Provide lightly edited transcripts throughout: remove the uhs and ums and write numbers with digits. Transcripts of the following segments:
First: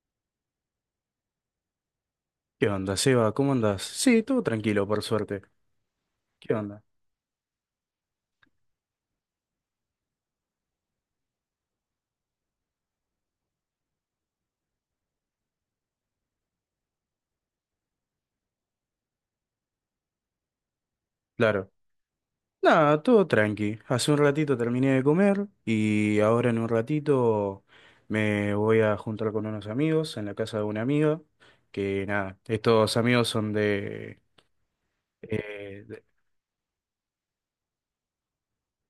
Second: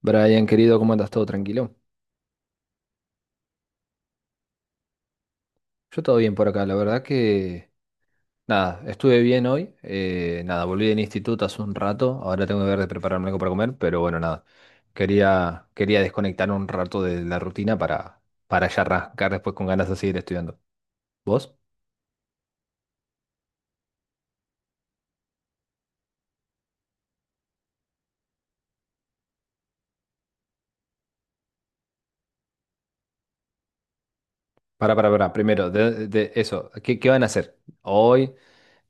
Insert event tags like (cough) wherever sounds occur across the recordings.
Brian, querido, ¿cómo andas? ¿Todo tranquilo? ¿Qué onda, Seba? ¿Cómo andás? Sí, todo tranquilo, por suerte. Yo todo bien por ¿Qué acá, la onda? verdad que nada, estuve bien hoy, nada, volví del instituto hace un rato, ahora tengo que ver de prepararme algo para comer, pero bueno, nada, quería desconectar un rato de la rutina para ya arrancar después con ganas de seguir estudiando. ¿Vos? Claro. Nada, todo tranqui. Hace un ratito terminé de comer y ahora en un ratito me voy a juntar con unos amigos en la casa de una amiga. Que nada, estos amigos son de... Para, primero, eh, de- de eso, ¿qué van a hacer? ¿Hoy?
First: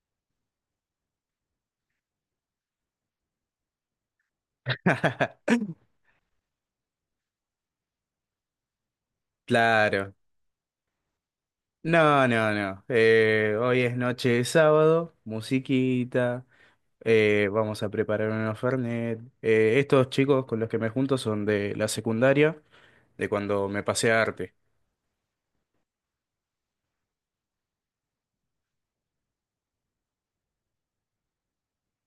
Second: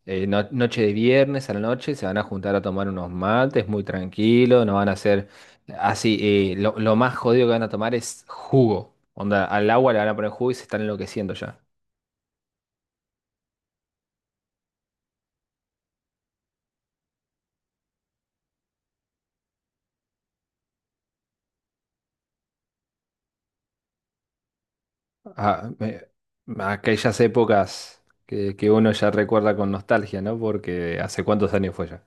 ¿ Noche de viernes a la noche se van a juntar a tomar unos mates muy tranquilo, no van a hacer (laughs) así, lo más jodido que van a tomar es jugo. Onda, al agua le van Claro. a poner jugo y se están enloqueciendo ya. No, no, no. Hoy es noche de sábado, musiquita. Vamos a preparar unos Fernet. Estos chicos con los que me junto son de la secundaria, de cuando me pasé a arte. Ah, me- Aquellas épocas que uno ya recuerda con nostalgia, ¿no? Porque hace cuántos años fue ya.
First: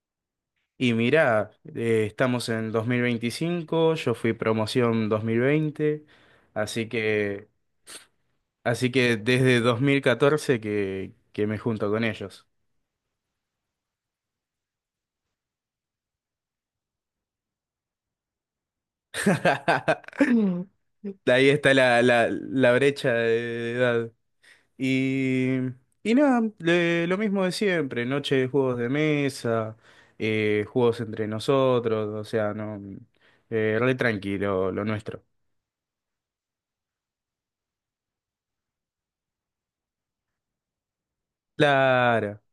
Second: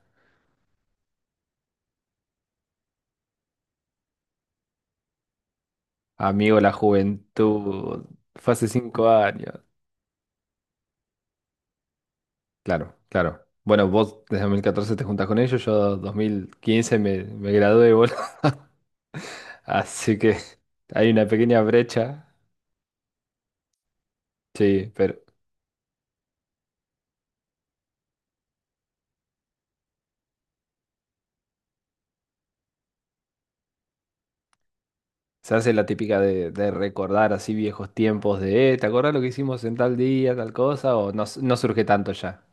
Y mirá, estamos en 2025, yo fui promoción 2020, Amigo, la así que, juventud, fue hace así cinco que años. desde 2014 que me junto con ellos. Claro, claro. Bueno, vos desde 2014 te juntas con ellos, yo 2015 me gradué, boludo. (laughs) Así que (laughs) hay una Ahí pequeña está la, brecha. la, la brecha de edad. Sí, pero Y, y nada, lo mismo de siempre, noche de juegos de mesa, juegos entre nosotros, o sea, no, re tranquilo lo nuestro. se hace la típica de recordar así viejos tiempos de, ¿te acordás lo que hicimos en tal día, tal cosa? O no, no surge tanto Claro. ya.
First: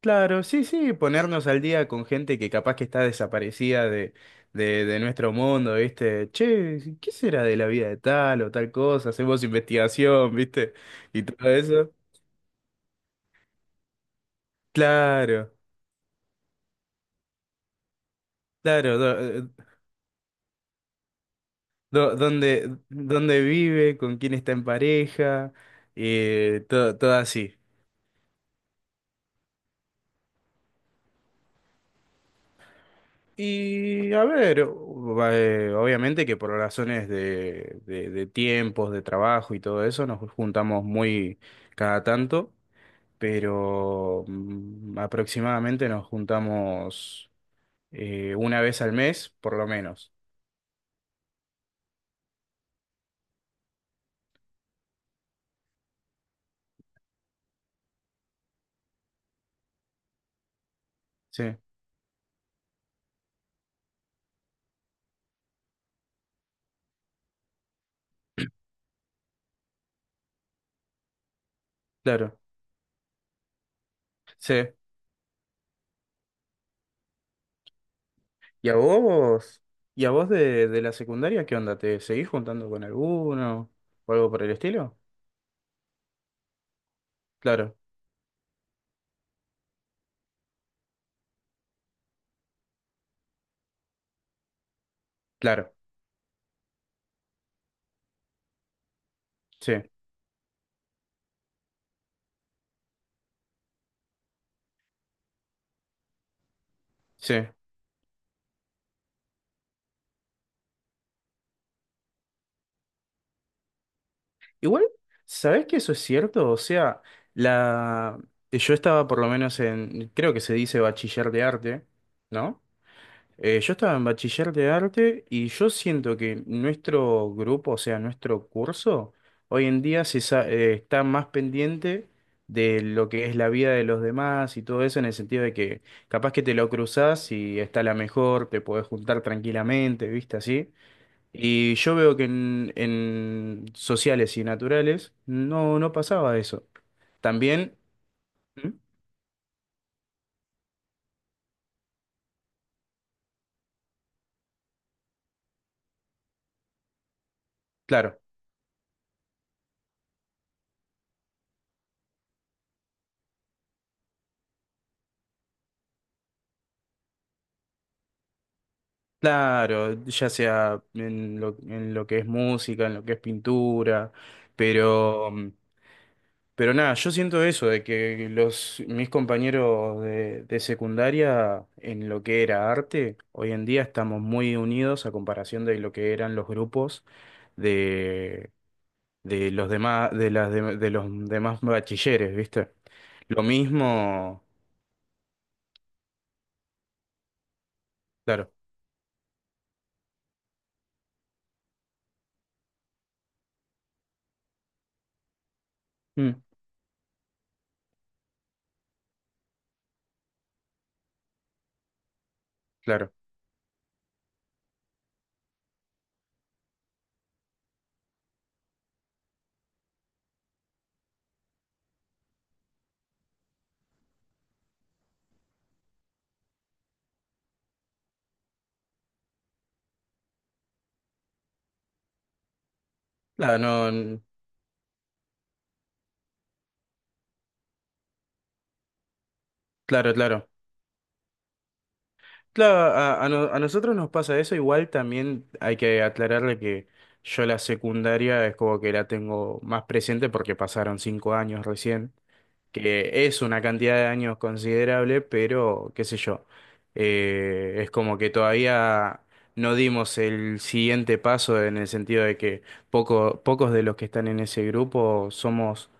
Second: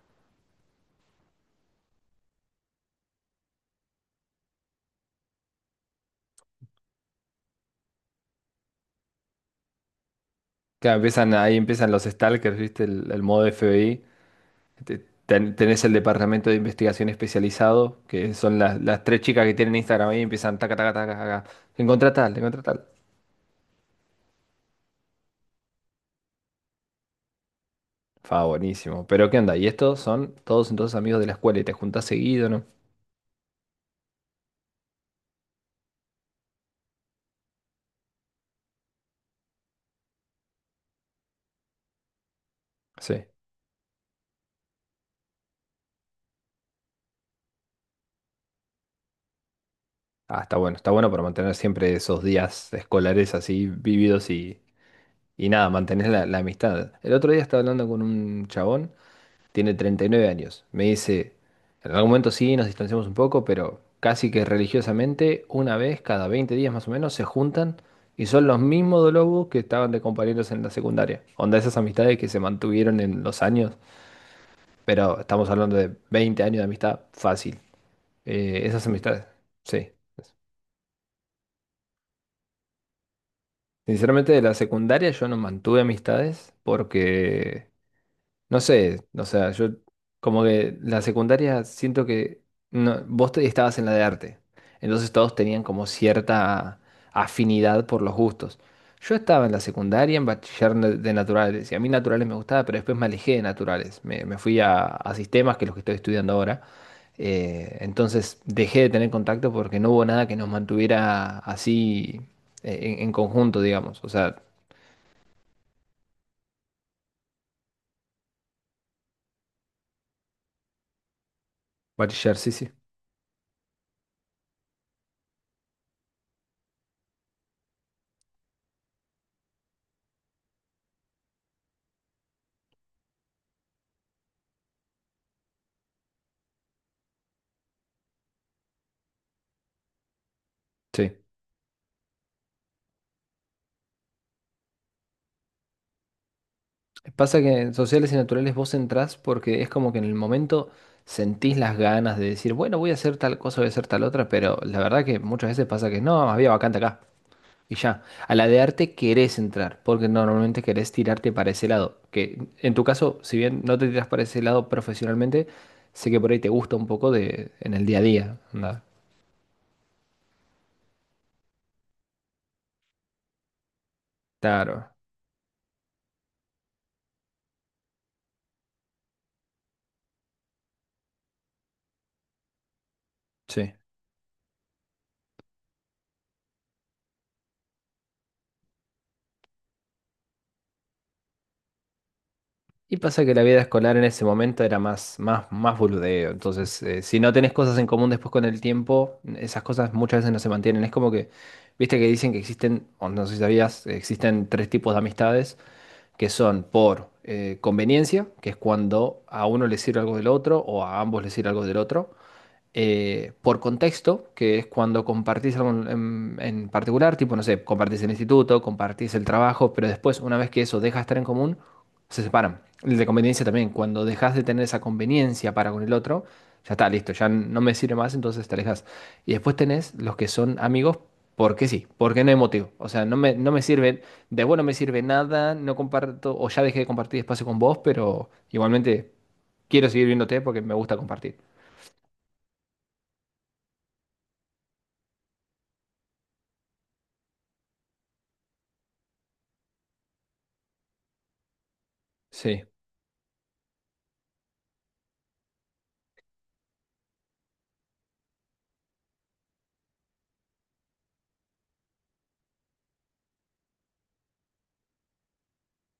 Claro, sí, sí, ponernos al día con gente que capaz que está desaparecida de nuestro mundo, ¿viste? Che, ¿qué será de la vida de tal o tal cosa? Hacemos investigación, ¿viste? Claro, Y empiezan, todo ahí eso. empiezan los stalkers, ¿viste? El modo FBI. Te- Claro, Tenés el departamento de investigación especializado, que son las, claro, las tres chicas que do- tienen Instagram ahí y empiezan, taca, taca, taca, taca. Encontrá do- tal, encontrá dónde, tal. dónde vive, con quién está en pareja, todo, todo así. Fa, buenísimo. Pero ¿qué onda? Y estos son todos entonces amigos de la escuela y te juntás seguido, ¿no? Y a ver, obviamente que por razones de tiempos, de trabajo y todo eso, nos juntamos muy cada tanto. Sí. Pero aproximadamente nos juntamos una vez al mes, por lo menos. Ah, está bueno para mantener siempre esos días escolares así vividos y nada, mantener la, la amistad. El otro día estaba hablando con un chabón, tiene 39 años. Me dice, Sí, en algún momento sí, nos distanciamos un poco, pero casi que religiosamente, una vez cada 20 días más o menos, se juntan y son los mismos lobos que estaban de compañeros en la secundaria. Onda, esas amistades que claro, se mantuvieron en los años, sí. pero estamos hablando de 20 años de amistad fácil. ¿Y a Esas amistades, vos? sí. ¿Y a vos de la secundaria qué onda? ¿Te seguís juntando con alguno o algo Sinceramente, de por el la estilo? secundaria yo no mantuve amistades porque, Claro, no sé, o sea, yo como que la secundaria siento que estabas en la de arte, entonces todos tenían claro, como cierta afinidad por los gustos. Yo estaba en la sí, secundaria en de naturales y a mí naturales me gustaba, pero después me alejé de naturales, me fui a sistemas, que es lo que estoy estudiando ahora, sí. Entonces dejé de tener contacto porque no hubo nada que nos mantuviera así en conjunto, digamos. O sea, Igual, ¿sabés que eso es cierto? O sea, la... yo estaba por lo menos en, creo que se dice bachiller de arte, bachiller, sí, ¿no? sí. Yo estaba en bachiller de arte y yo siento que nuestro grupo, o sea, nuestro curso, hoy en día está más pendiente de lo que es la vida de los demás y todo eso, en el sentido de que capaz que te lo cruzás y está la mejor, te podés juntar tranquilamente, ¿viste? Así. Sí. Y yo veo que en sociales y naturales no pasaba eso. Pasa que en También, sociales y naturales ¿Mm? vos entrás porque es como que en el momento sentís las ganas de decir, bueno, voy a hacer tal cosa, voy a hacer tal otra, pero la verdad que muchas veces pasa que no, había vacante acá. Y ya. Claro. A la de arte querés entrar, porque normalmente querés tirarte para ese lado. Que en tu caso, si bien no te tiras para ese lado profesionalmente, sé que por ahí te gusta un poco de en el día a día. Onda, Claro, ya sea en lo que es música, en lo que es pintura, claro. pero, mm, pero nada, yo siento eso, de que los, mis compañeros de secundaria, en lo que era arte, hoy en Sí. día estamos muy unidos a comparación de lo que eran los grupos de, de los demás, de los demás bachilleres, ¿viste? Y pasa que la Lo vida escolar en ese mismo, momento era más boludeo. Entonces, si no tenés cosas en común después con claro, el tiempo, esas cosas muchas veces no se mantienen. Es como que, viste que dicen que existen, o no sé si sabías, existen tres tipos de amistades que mm, son por conveniencia, que es cuando a uno le sirve algo del otro o a ambos les sirve algo del otro, claro, por contexto, que es cuando compartís algo en particular, tipo, no sé, compartís el instituto, compartís el trabajo, pero después, una vez que eso deja de estar en común, se separan. El de conveniencia también, cuando dejas de tener esa conveniencia para con el otro, ya está, listo, ya no me sirve más, entonces te alejas. Y después tenés los que son amigos porque sí, porque no hay motivo. O sea, no me claro, sirve, no, de vos no me sirve nada, no comparto, o ya dejé de compartir espacio con vos, pero igualmente quiero seguir claro, viéndote claro. porque me gusta compartir. Claro, a no- a nosotros nos pasa eso, igual también hay que aclararle que yo la secundaria es como que la tengo más presente porque pasaron 5 años recién, Sí, que es una cantidad de años considerable, pero qué sé yo, es como que todavía no dimos el siguiente paso en el sentido de que pocos de los que están en ese grupo somos,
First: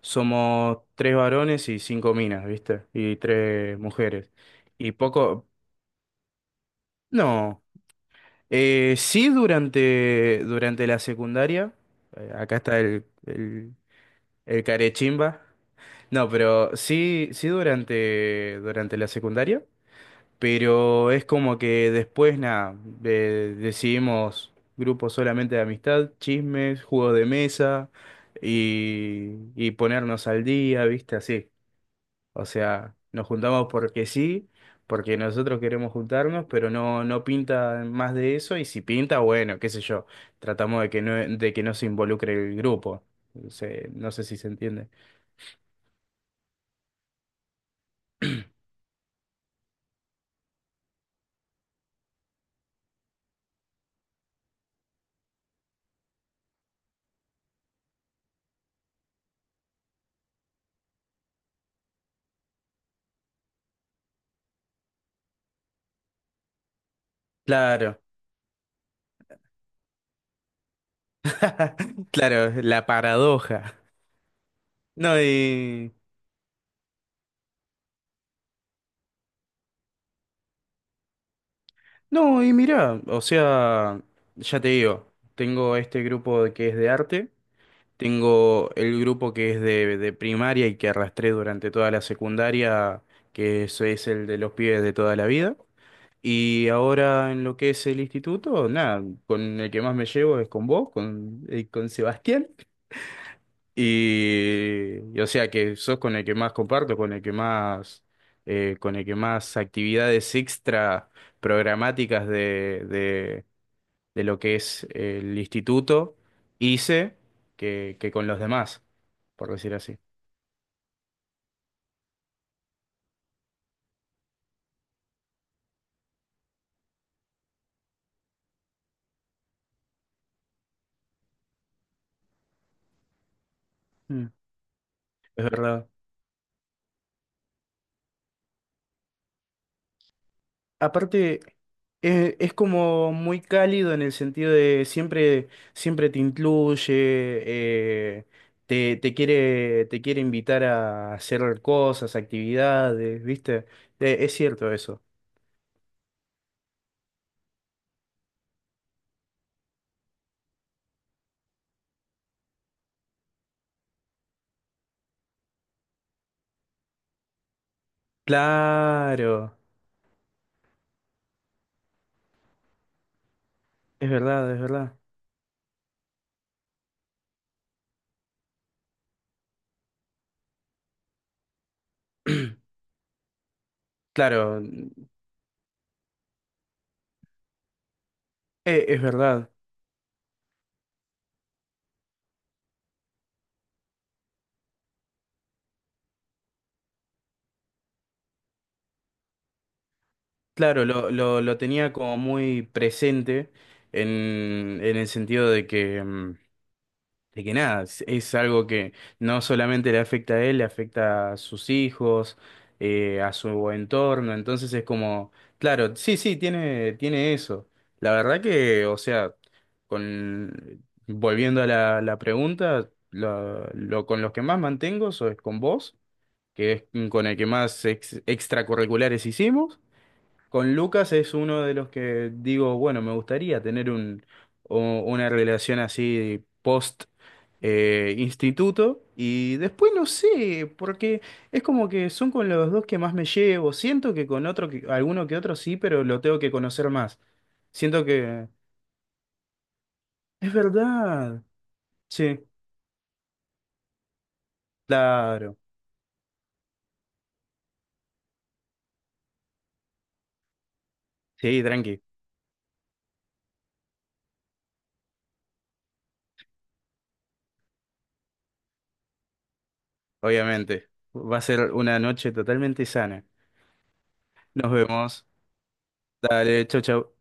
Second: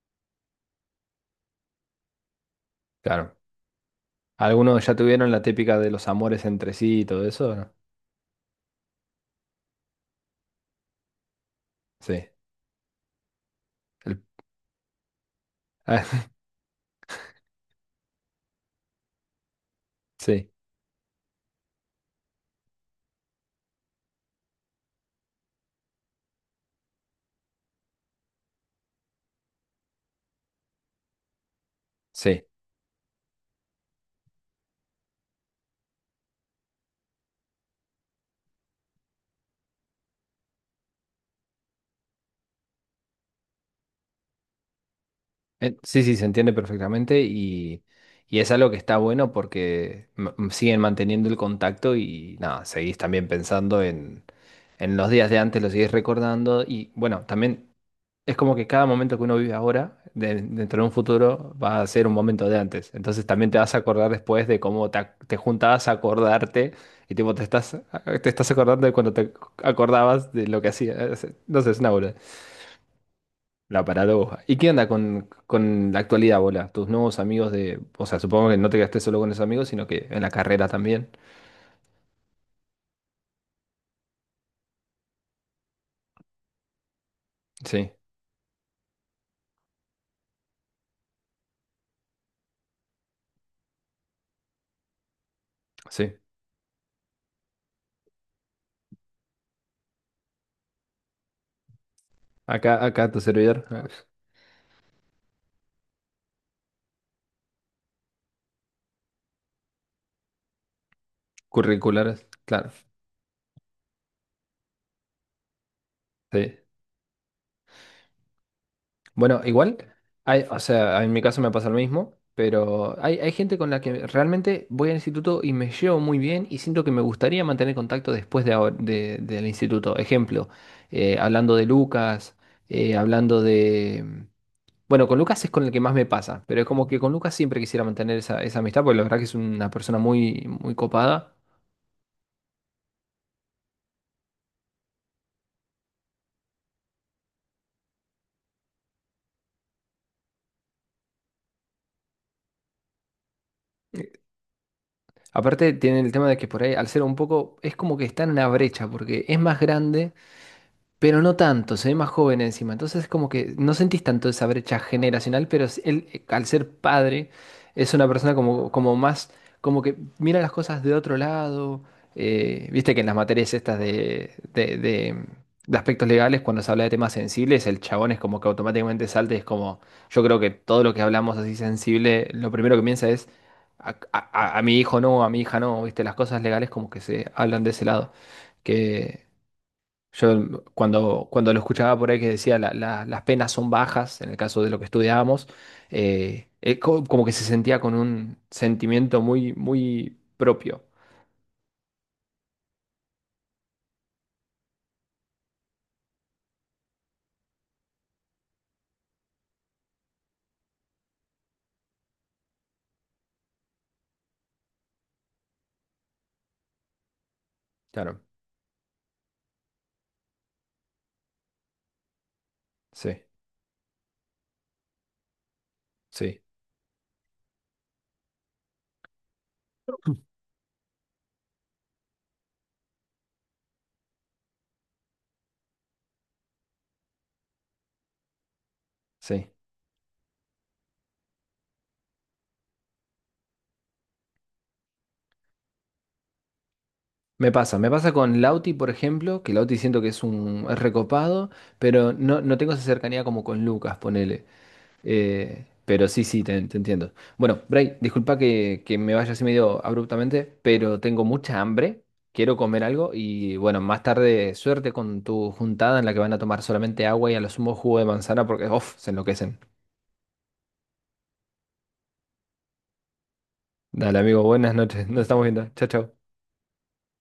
somos tres varones y cinco minas, ¿viste? Y claro. tres mujeres. ¿Algunos Y ya tuvieron la poco... típica de los amores entre sí y todo eso? ¿O No. no? Sí, durante la secundaria. Sí. Acá está el, el, El- el carechimba. No, (laughs) pero sí, sí durante la secundaria. sí, Pero es como que después, nada, decidimos grupos solamente de amistad, chismes, juegos de mesa y ponernos al día, ¿viste? Así. O sí. sea, nos juntamos porque sí, porque nosotros queremos juntarnos, pero no pinta más de eso, y si pinta, bueno, qué sé yo, tratamos de que no se involucre el grupo. No sé si se entiende. Sí, sí, se entiende perfectamente y es algo que está bueno porque siguen manteniendo el contacto y nada, seguís también pensando en los días de antes, los seguís recordando y bueno, también es como que cada momento que uno vive ahora, dentro de un futuro, va a ser un momento de antes. Entonces también te vas a acordar después de cómo te juntabas a acordarte y tipo Claro, te estás acordando de cuando te acordabas de lo que hacías. No sé, es una (laughs) bola. claro, la paradoja. La paradoja. ¿Y qué onda No, con y... la actualidad, bola? Tus nuevos amigos de... O sea, supongo que no te quedaste solo con esos amigos, sino que en la carrera también. No, y mirá, o sea, ya te digo, tengo este grupo que es de arte. Sí, Tengo el grupo que es de primaria y que arrastré durante toda la secundaria, que eso es el de los pibes de toda la vida. sí. Y ahora en lo que es el instituto, nada, con el que más me llevo es con vos, con Sebastián. Acá, acá tu servidor. Eh, Y o sea que sos con el que más comparto, con el que más, con el que más actividades extra curriculares. programáticas Claro. de lo que es el instituto, Sí. hice que con los demás, Bueno, por decir igual, así. hay, o sea, en mi caso me pasa lo mismo, pero hay gente con la que realmente voy al instituto y me llevo muy bien y siento que me gustaría mantener contacto después de, del instituto. Ejemplo, hablando de Lucas, hablando de... Mm. Bueno, con Lucas Es es con el que verdad. más me pasa, pero es como que con Lucas siempre quisiera mantener esa, esa amistad, porque la verdad que es una persona muy, muy copada. Aparte, es como muy cálido en el sentido de siempre, siempre te incluye, eh, te quiere invitar a hacer cosas, actividades, ¿viste? Es cierto eso. Aparte, tiene el tema de que por ahí, al ser un poco, es como que está en una brecha, porque es más grande pero no tanto, se ve más joven encima. Entonces es como que no sentís tanto esa brecha generacional, pero él, al ser padre, es una persona como, como más, Claro, como que mira las cosas de otro lado. Eh, viste que en las materias estas es verdad, es verdad. De aspectos legales, cuando se habla de temas sensibles, el chabón es como que automáticamente salta y es como, yo creo que todo lo que hablamos así sensible, lo primero que piensa es... A, Claro, a mi hijo no, a mi hija no, viste, las cosas legales como que se hablan de ese lado es que, verdad. yo cuando, cuando lo escuchaba por ahí que decía Las penas son bajas, en el caso de lo que estudiábamos, como que se sentía con un sentimiento muy, muy propio. Claro, lo tenía como muy presente en el sentido de que nada, es algo que no solamente le afecta a él, le afecta a sus hijos, a su entorno, entonces es como, claro, sí, sí, tiene eso. La Claro, verdad que, o sea, con, volviendo a la pregunta, sí, con los que más mantengo es con vos, sí, que es con el que más extracurriculares hicimos. Con Lucas es uno de los que digo, bueno, me gustaría tener una relación así post instituto sí. y después no sé, porque es como que son con los dos que más me llevo. Siento que con otro, alguno que otro sí, pero lo tengo que conocer más. Me Siento pasa con que Lauti, por ejemplo, que Lauti siento que es es un es verdad. recopado, pero Sí, no, no tengo esa cercanía como con Lucas, ponele. claro. Pero sí, sí, te entiendo. Bueno, Bray, disculpa que me vaya así medio abruptamente, pero tengo mucha Sí, hambre, tranqui, quiero comer algo y bueno, más tarde suerte con tu juntada en la que van a tomar solamente agua y a lo sumo jugo de manzana porque, uff, se enloquecen. obviamente. Va a ser una noche totalmente sana. Dale, amigo, Nos buenas noches, nos vemos. estamos viendo. Chao, chao. Dale, chau, chau.